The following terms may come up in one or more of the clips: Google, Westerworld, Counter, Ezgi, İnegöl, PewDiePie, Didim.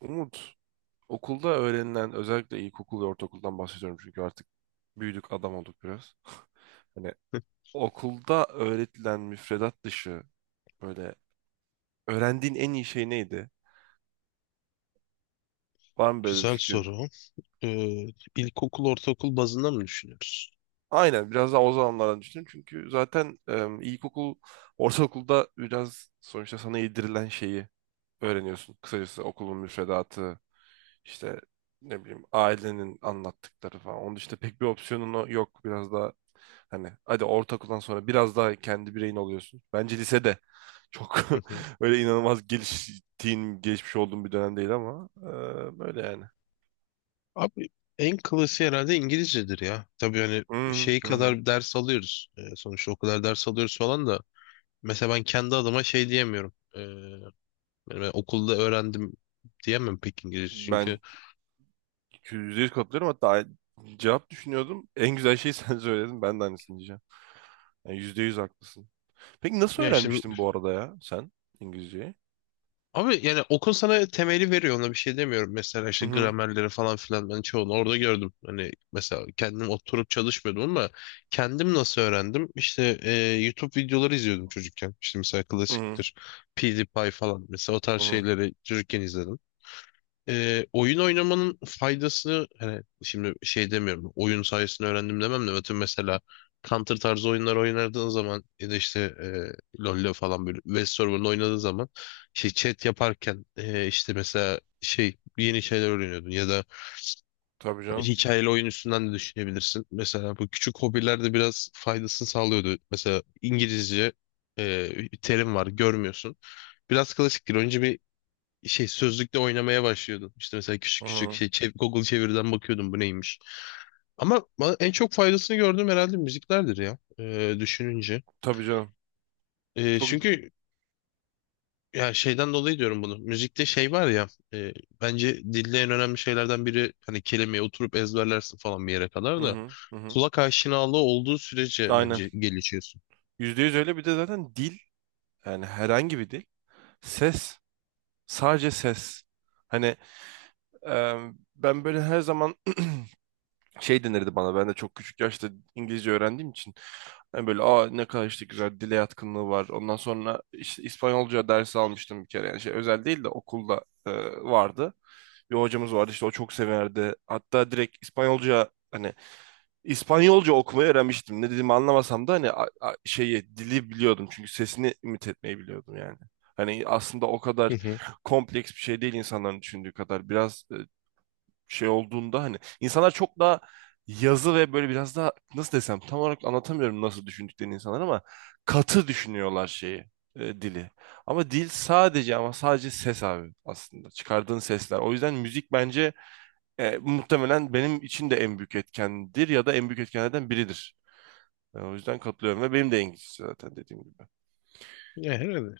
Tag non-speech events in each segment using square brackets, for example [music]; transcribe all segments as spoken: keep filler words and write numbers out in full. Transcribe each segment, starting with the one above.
Umut, okulda öğrenilen özellikle ilkokul ve ortaokuldan bahsediyorum çünkü artık büyüdük adam olduk biraz. [laughs] Hani okulda öğretilen müfredat dışı böyle öğrendiğin en iyi şey neydi? Var mı böyle bir Güzel fikrin? soru. Ee, ilkokul, ortaokul bazında mı düşünüyoruz? Aynen biraz daha o zamanlardan düşünün çünkü zaten e, ilkokul, ortaokulda biraz sonuçta sana yedirilen şeyi öğreniyorsun. Kısacası okulun müfredatı, işte ne bileyim ailenin anlattıkları falan. Onun dışında pek bir opsiyonun o- yok. Biraz daha hani hadi ortaokuldan sonra biraz daha kendi bireyin oluyorsun. Bence lisede çok Hı hı. [laughs] öyle inanılmaz geliştiğin, gelişmiş olduğum bir dönem değil ama e, böyle yani. Abi, en klasiği herhalde İngilizcedir ya. Tabii hani Hı şey hı hı. kadar ders alıyoruz. Ee, sonuçta o kadar ders alıyoruz falan da. Mesela ben kendi adıma şey diyemiyorum. Ee, yani ben okulda öğrendim diyemem pek İngilizce. Çünkü Ben yüzde yüz katılıyorum. Hatta cevap düşünüyordum. En güzel şeyi [laughs] sen söyledin. Ben de aynısını diyeceğim. Yani yüzde yüz haklısın. Peki nasıl ya işte. öğrenmiştin bu arada ya sen İngilizceyi? Abi, yani okul sana temeli veriyor, ona bir şey demiyorum. Mesela Hı işte hı. gramerleri falan filan ben çoğunu orada gördüm. Hani mesela kendim oturup çalışmıyordum ama kendim nasıl öğrendim? İşte e, YouTube videoları izliyordum çocukken. İşte mesela Hı hı. klasiktir, PewDiePie falan, mesela o tarz Hı hı. şeyleri çocukken izledim. Ee, oyun oynamanın faydası, hani şimdi şey demiyorum, oyun sayesinde öğrendim demem de, atıyorum mesela Counter tarzı oyunlar oynadığın zaman ya da işte e, LoL'le falan, böyle Westerworld oynadığın zaman şey chat yaparken e, işte mesela şey, yeni şeyler öğreniyordun, ya da Tabii canım. hikayeli oyun üstünden de düşünebilirsin. Mesela bu küçük hobiler de biraz faydasını sağlıyordu. Mesela İngilizce e, bir terim var, görmüyorsun. Biraz klasiktir. Önce bir şey sözlükte oynamaya başlıyordum. İşte mesela Hı küçük küçük hı. şey, çev- Google çeviriden bakıyordum bu neymiş. Ama bana en çok faydasını gördüğüm herhalde müziklerdir ya, e, düşününce. Tabii canım. E, Çok. Çünkü ya, şeyden dolayı diyorum bunu. Müzikte şey var ya, e, bence dilde en önemli şeylerden biri, hani kelimeyi oturup ezberlersin falan bir yere kadar Hı da, hı. Hı hı. kulak aşinalığı olduğu sürece Aynen. bence gelişiyorsun. Yüzde yüz öyle, bir de zaten dil yani herhangi bir dil. Ses. Sadece ses. Hani e, ben böyle her zaman şey denirdi bana. Ben de çok küçük yaşta İngilizce öğrendiğim için. Hani böyle aa ne kadar işte güzel, dile yatkınlığı var. Ondan sonra işte İspanyolca dersi almıştım bir kere. Yani şey özel değil de okulda e, vardı. Bir hocamız vardı işte o çok severdi. Hatta direkt İspanyolca hani İspanyolca okumayı öğrenmiştim. Ne dediğimi anlamasam da hani a- a- şeyi, dili biliyordum çünkü sesini imit etmeyi biliyordum yani. Hani aslında o Hı kadar hı. kompleks bir şey değil insanların düşündüğü kadar. Biraz e, şey olduğunda hani insanlar çok daha yazı ve böyle biraz daha nasıl desem, tam olarak anlatamıyorum nasıl düşündüklerini insanlar, ama katı düşünüyorlar şeyi, e, dili. Ama dil sadece, ama sadece ses abi, aslında çıkardığın sesler. O yüzden müzik bence e, muhtemelen benim için de en büyük etkendir ya da en büyük etkenlerden biridir. Ben o yüzden katılıyorum ve benim de İngilizce, zaten dediğim gibi. Ya herhalde.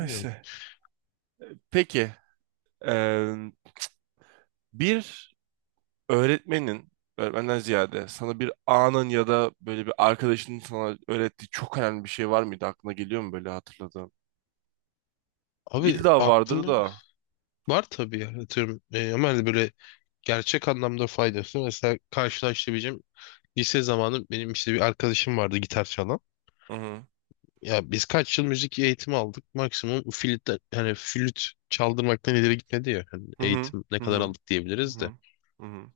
Bilmiyorum. Peki, e, bir öğretmenin, öğretmenden ziyade sana bir anın ya da böyle bir arkadaşının sana öğrettiği çok önemli bir şey var mıydı? Aklına geliyor mu böyle hatırladığın? Abi, İlla vardır aklımı da. var tabii ya. Atıyorum, e, ama hani böyle gerçek anlamda faydası, mesela karşılaştırabileceğim, lise zamanı benim işte bir arkadaşım vardı gitar çalan. Hı hı. Ya biz kaç yıl müzik eğitimi aldık, maksimum flüt, hani flüt çaldırmaktan ileri gitmedi ya, hani Hı hı. eğitim ne Hı kadar hı. aldık Hı diyebiliriz de. hı. Hı hı.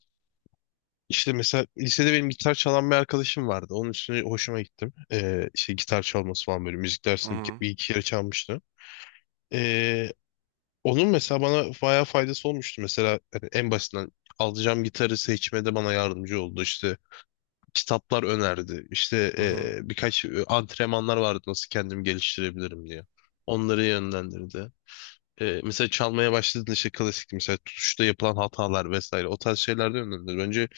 İşte mesela lisede benim gitar çalan bir arkadaşım vardı. Onun üstüne hoşuma gittim. Ee, işte gitar çalması falan, böyle müzik Hı dersinde bir, hı. ke- bir iki kere çalmıştı. Ee, Onun mesela bana bayağı faydası olmuştu. Mesela hani en basitinden alacağım gitarı seçmede bana yardımcı oldu. İşte kitaplar önerdi. İşte Hı hı. e, birkaç e, antrenmanlar vardı nasıl kendimi geliştirebilirim diye. Onları yönlendirdi. E, mesela çalmaya başladığında işte klasik mesela tutuşta yapılan hatalar vesaire, o tarz şeyler de yönlendirdi. Bence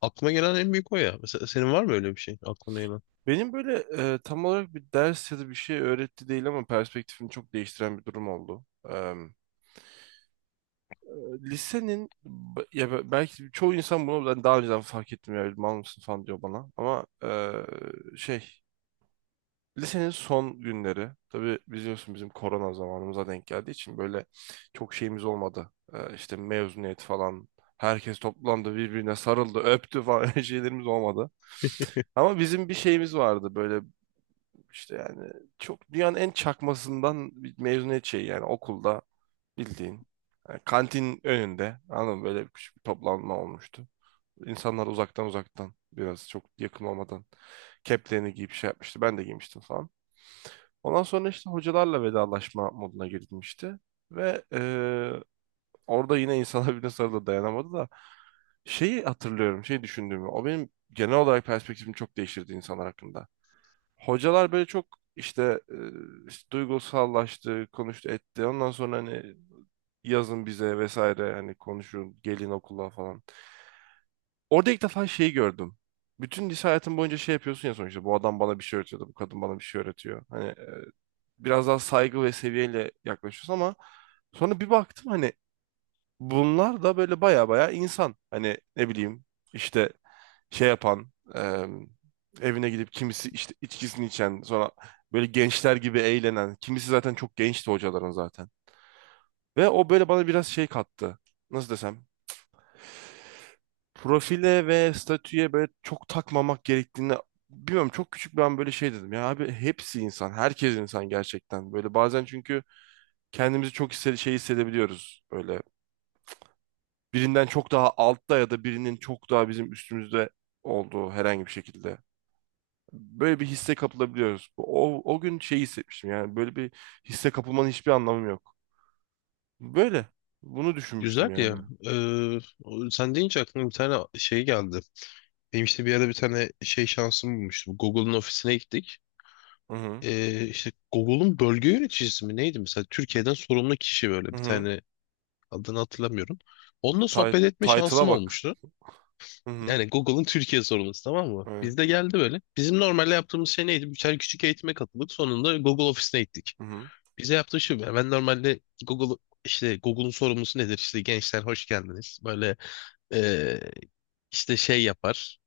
aklıma gelen en büyük o ya. Mesela senin var mı öyle bir şey aklına gelen? Benim böyle e, tam olarak bir ders ya da bir şey öğretti değil ama perspektifimi çok değiştiren bir durum oldu. Eee, lisenin b- ya be- belki çoğu insan bunu ben daha önceden fark ettim ya, mal mısın falan diyor bana, ama eee, şey, lisenin son günleri tabii biliyorsun bizim korona zamanımıza denk geldiği için böyle çok şeyimiz olmadı. Eee işte mezuniyet falan herkes toplandı, birbirine sarıldı, öptü falan [laughs] öyle şeylerimiz olmadı. Ama bizim bir şeyimiz vardı böyle, İşte yani çok, dünyanın en çakmasından bir mezuniyet şeyi yani, okulda bildiğin. Yani kantin önünde, anladın mı? Böyle küçük bir toplanma olmuştu. İnsanlar uzaktan uzaktan, biraz çok yakın olmadan keplerini giyip şey yapmıştı. Ben de giymiştim falan. Ondan sonra işte hocalarla vedalaşma moduna girilmişti. Ve eee, orada yine insanlar birbirine sarıldı, [laughs] dayanamadı da, şeyi hatırlıyorum, şey düşündüğümü. O benim genel olarak perspektifimi çok değiştirdi insanlar hakkında. Hocalar böyle çok işte, e, işte duygusallaştı, konuştu, etti. Ondan sonra hani yazın bize vesaire, hani konuşun, gelin okula falan. Orada ilk defa şeyi gördüm. Bütün lise hayatım boyunca şey yapıyorsun ya, sonuçta bu adam bana bir şey öğretiyordu, bu kadın bana bir şey öğretiyor. Hani e, biraz daha saygı ve seviyeyle yaklaşıyorsun ama sonra bir baktım hani bunlar da böyle baya baya insan. Hani ne bileyim işte şey yapan, e, evine gidip kimisi işte içkisini içen, sonra böyle gençler gibi eğlenen, kimisi zaten çok gençti hocaların zaten. Ve o böyle bana biraz şey kattı. Nasıl desem? Profile ve statüye böyle çok takmamak gerektiğini, bilmiyorum çok küçük ben böyle şey dedim. Ya abi hepsi insan, herkes insan gerçekten. Böyle bazen çünkü kendimizi çok hisse- şey hissedebiliyoruz böyle. Birinden çok daha altta ya da birinin çok daha bizim üstümüzde olduğu, herhangi bir şekilde. Böyle bir hisse kapılabiliyoruz. O, o gün şey hissetmiştim yani, böyle bir hisse kapılmanın hiçbir anlamı yok. Böyle. Bunu düşünmüştüm Güzel ya. yani. E, o- Sen deyince aklıma bir tane şey geldi. Benim işte bir yerde bir tane şey şansım bulmuştum. Google'un ofisine gittik. Hı hı. E, işte Google'un bölge yöneticisi mi neydi, mesela Türkiye'den sorumlu kişi, böyle Hı bir hı. tane, adını hatırlamıyorum. Onunla Ti- sohbet etme Title'a şansım bak. olmuştu. Hı hı. Yani Google'ın Türkiye sorumlusu, tamam mı? Evet. Biz de geldi böyle. Bizim normalde yaptığımız şey neydi? Birer küçük eğitime katıldık. Sonunda Google ofisine gittik. Hı hı. Bize yaptığı şu. Yani ben normalde Google, işte Google'un sorumlusu nedir? İşte gençler hoş geldiniz. Böyle e, işte şey yapar.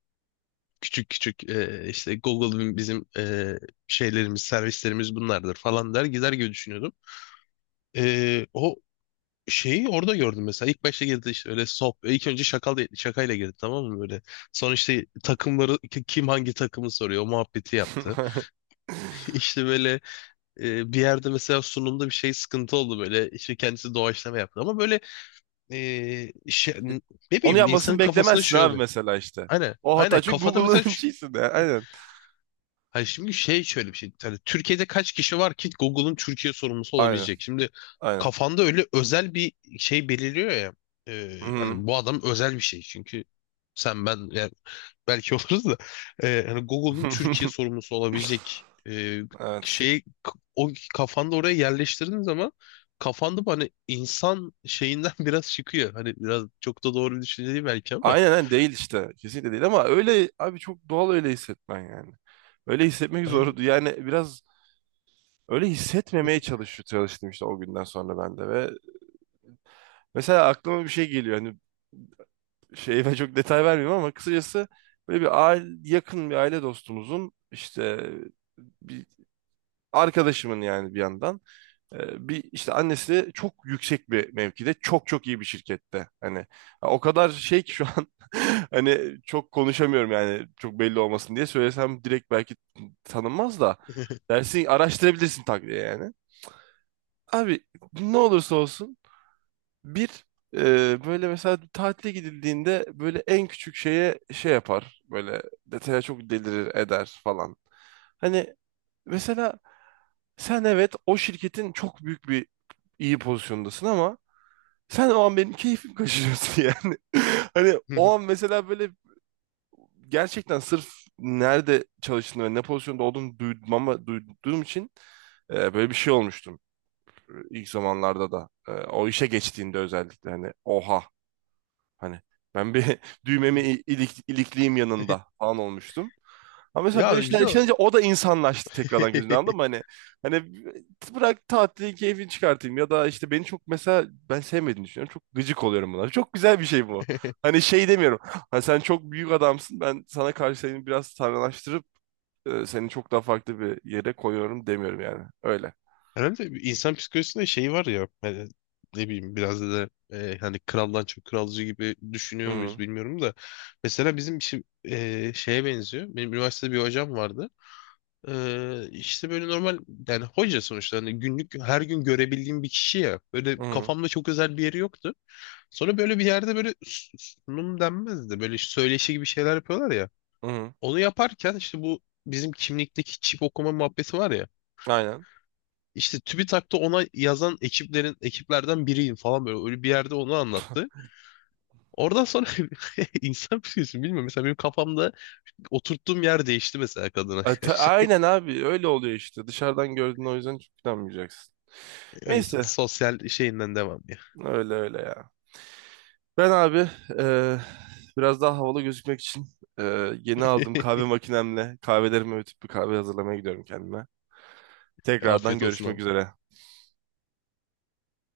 Küçük küçük e, işte Google'ın bizim e, şeylerimiz, servislerimiz bunlardır falan der gider gibi düşünüyordum. E, o şeyi orada gördüm mesela. İlk başta girdi işte öyle sop. İlk önce şakal şakayla girdi, tamam mı, böyle. Sonra işte takımları, ki- kim hangi takımı soruyor, o muhabbeti yaptı. [laughs] [laughs] İşte böyle, e, bir yerde mesela sunumda bir şey sıkıntı oldu böyle. İşte kendisi doğaçlama yaptı ama böyle, e, şey, ne Onu bileyim, yapmasını insanın kafasında beklemezsin şey abi oluyor. mesela işte. Aynen. O Aynen hata çünkü kafada mesela. Google'ın [laughs] şeysinde. Aynen. Hayır, şimdi şey, şöyle bir şey. Hani Türkiye'de kaç kişi var ki Google'ın Türkiye sorumlusu Aynen. olabilecek? Şimdi Aynen. kafanda öyle özel bir şey belirliyor ya. Ee, Hı hı. Hani bu adam özel bir şey. Çünkü sen, ben, yani belki [laughs] oluruz da e, hani Google'ın Türkiye [laughs] sorumlusu olabilecek e, Evet. şeyi, k- o kafanda oraya yerleştirdiğin zaman, kafanda bu hani insan şeyinden [laughs] biraz çıkıyor. Hani biraz çok da doğru bir düşünce değil belki, ama. Aynen, aynen değil işte. Kesinlikle değil ama öyle abi, çok doğal öyle hissetmen yani. Öyle hissetmek Aynen. zordu. Yani biraz öyle hissetmemeye çalış çalıştım işte o günden sonra ben de. Ve mesela aklıma bir şey geliyor hani, şey ve çok detay vermiyorum ama kısacası böyle bir aile, yakın bir aile dostumuzun işte bir arkadaşımın yani, bir yandan e, bir işte annesi çok yüksek bir mevkide, çok çok iyi bir şirkette hani, ha, o kadar şey ki şu an [laughs] hani çok konuşamıyorum, yani çok belli olmasın diye söylesem, direkt belki tanınmaz da [laughs] dersin, araştırabilirsin tak diye yani. Abi ne olursa olsun bir e, böyle mesela tatile gidildiğinde böyle en küçük şeye şey yapar. Böyle detaya çok delirir eder falan. Hani mesela sen, evet o şirketin çok büyük bir iyi pozisyondasın, ama sen o an benim keyfim kaçırıyorsun [laughs] yani. Hani o an mesela böyle gerçekten sırf nerede çalıştığını ve ne pozisyonda olduğunu duymama, duyduğum için e, böyle bir şey olmuştum ilk zamanlarda da, e, o işe geçtiğinde özellikle hani oha hani, ben bir [laughs] düğmemi i- ilik, ilikliyim yanında falan olmuştum. Ama mesela Ya böyle şeyler bize. yaşanınca o da insanlaştı tekrardan gözünden, anladın mı? Hani, hani bırak tatili keyfini çıkartayım ya da işte, beni çok mesela, ben sevmediğini düşünüyorum. Çok gıcık oluyorum bunlara. Çok güzel bir şey bu. [laughs] Hani şey demiyorum. Hani sen çok büyük adamsın, ben sana karşı seni biraz tanrılaştırıp e, seni çok daha farklı bir yere koyuyorum demiyorum yani. Öyle. Herhalde bir insan psikolojisinde şey var ya, hani ne bileyim, biraz da e, hani kraldan çok kralcı gibi Hı düşünüyor muyuz hı. bilmiyorum da, mesela bizim işi e, şeye benziyor. Benim üniversitede bir hocam vardı. E, işte böyle normal, yani hoca sonuçta, hani günlük her gün görebildiğim bir kişi ya. Böyle Hı hı. kafamda çok özel bir yeri yoktu. Sonra böyle bir yerde böyle s- sunum denmez de, böyle işte söyleşi gibi şeyler yapıyorlar ya. Hı hı. Onu yaparken işte bu bizim kimlikteki çip okuma muhabbeti var ya. Aynen. İşte TÜBİTAK'ta ona yazan ekiplerin, ekiplerden biriyim falan, böyle öyle bir yerde onu anlattı. Oradan sonra [laughs] insan psikolojisi bilmiyorum. Mesela benim kafamda oturttuğum yer değişti, mesela kadına E, ta- karşı. [laughs] aynen abi öyle oluyor işte. Dışarıdan gördüğün o yüzden çok inanmayacaksın. O yüzden Neyse sosyal şeyinden devam ya. öyle öyle ya. Ben abi e, biraz daha havalı gözükmek için e, yeni aldığım kahve makinemle kahvelerimi öğütüp bir kahve hazırlamaya gidiyorum kendime. [laughs] Tekrardan Afiyet olsun görüşmek abi. üzere.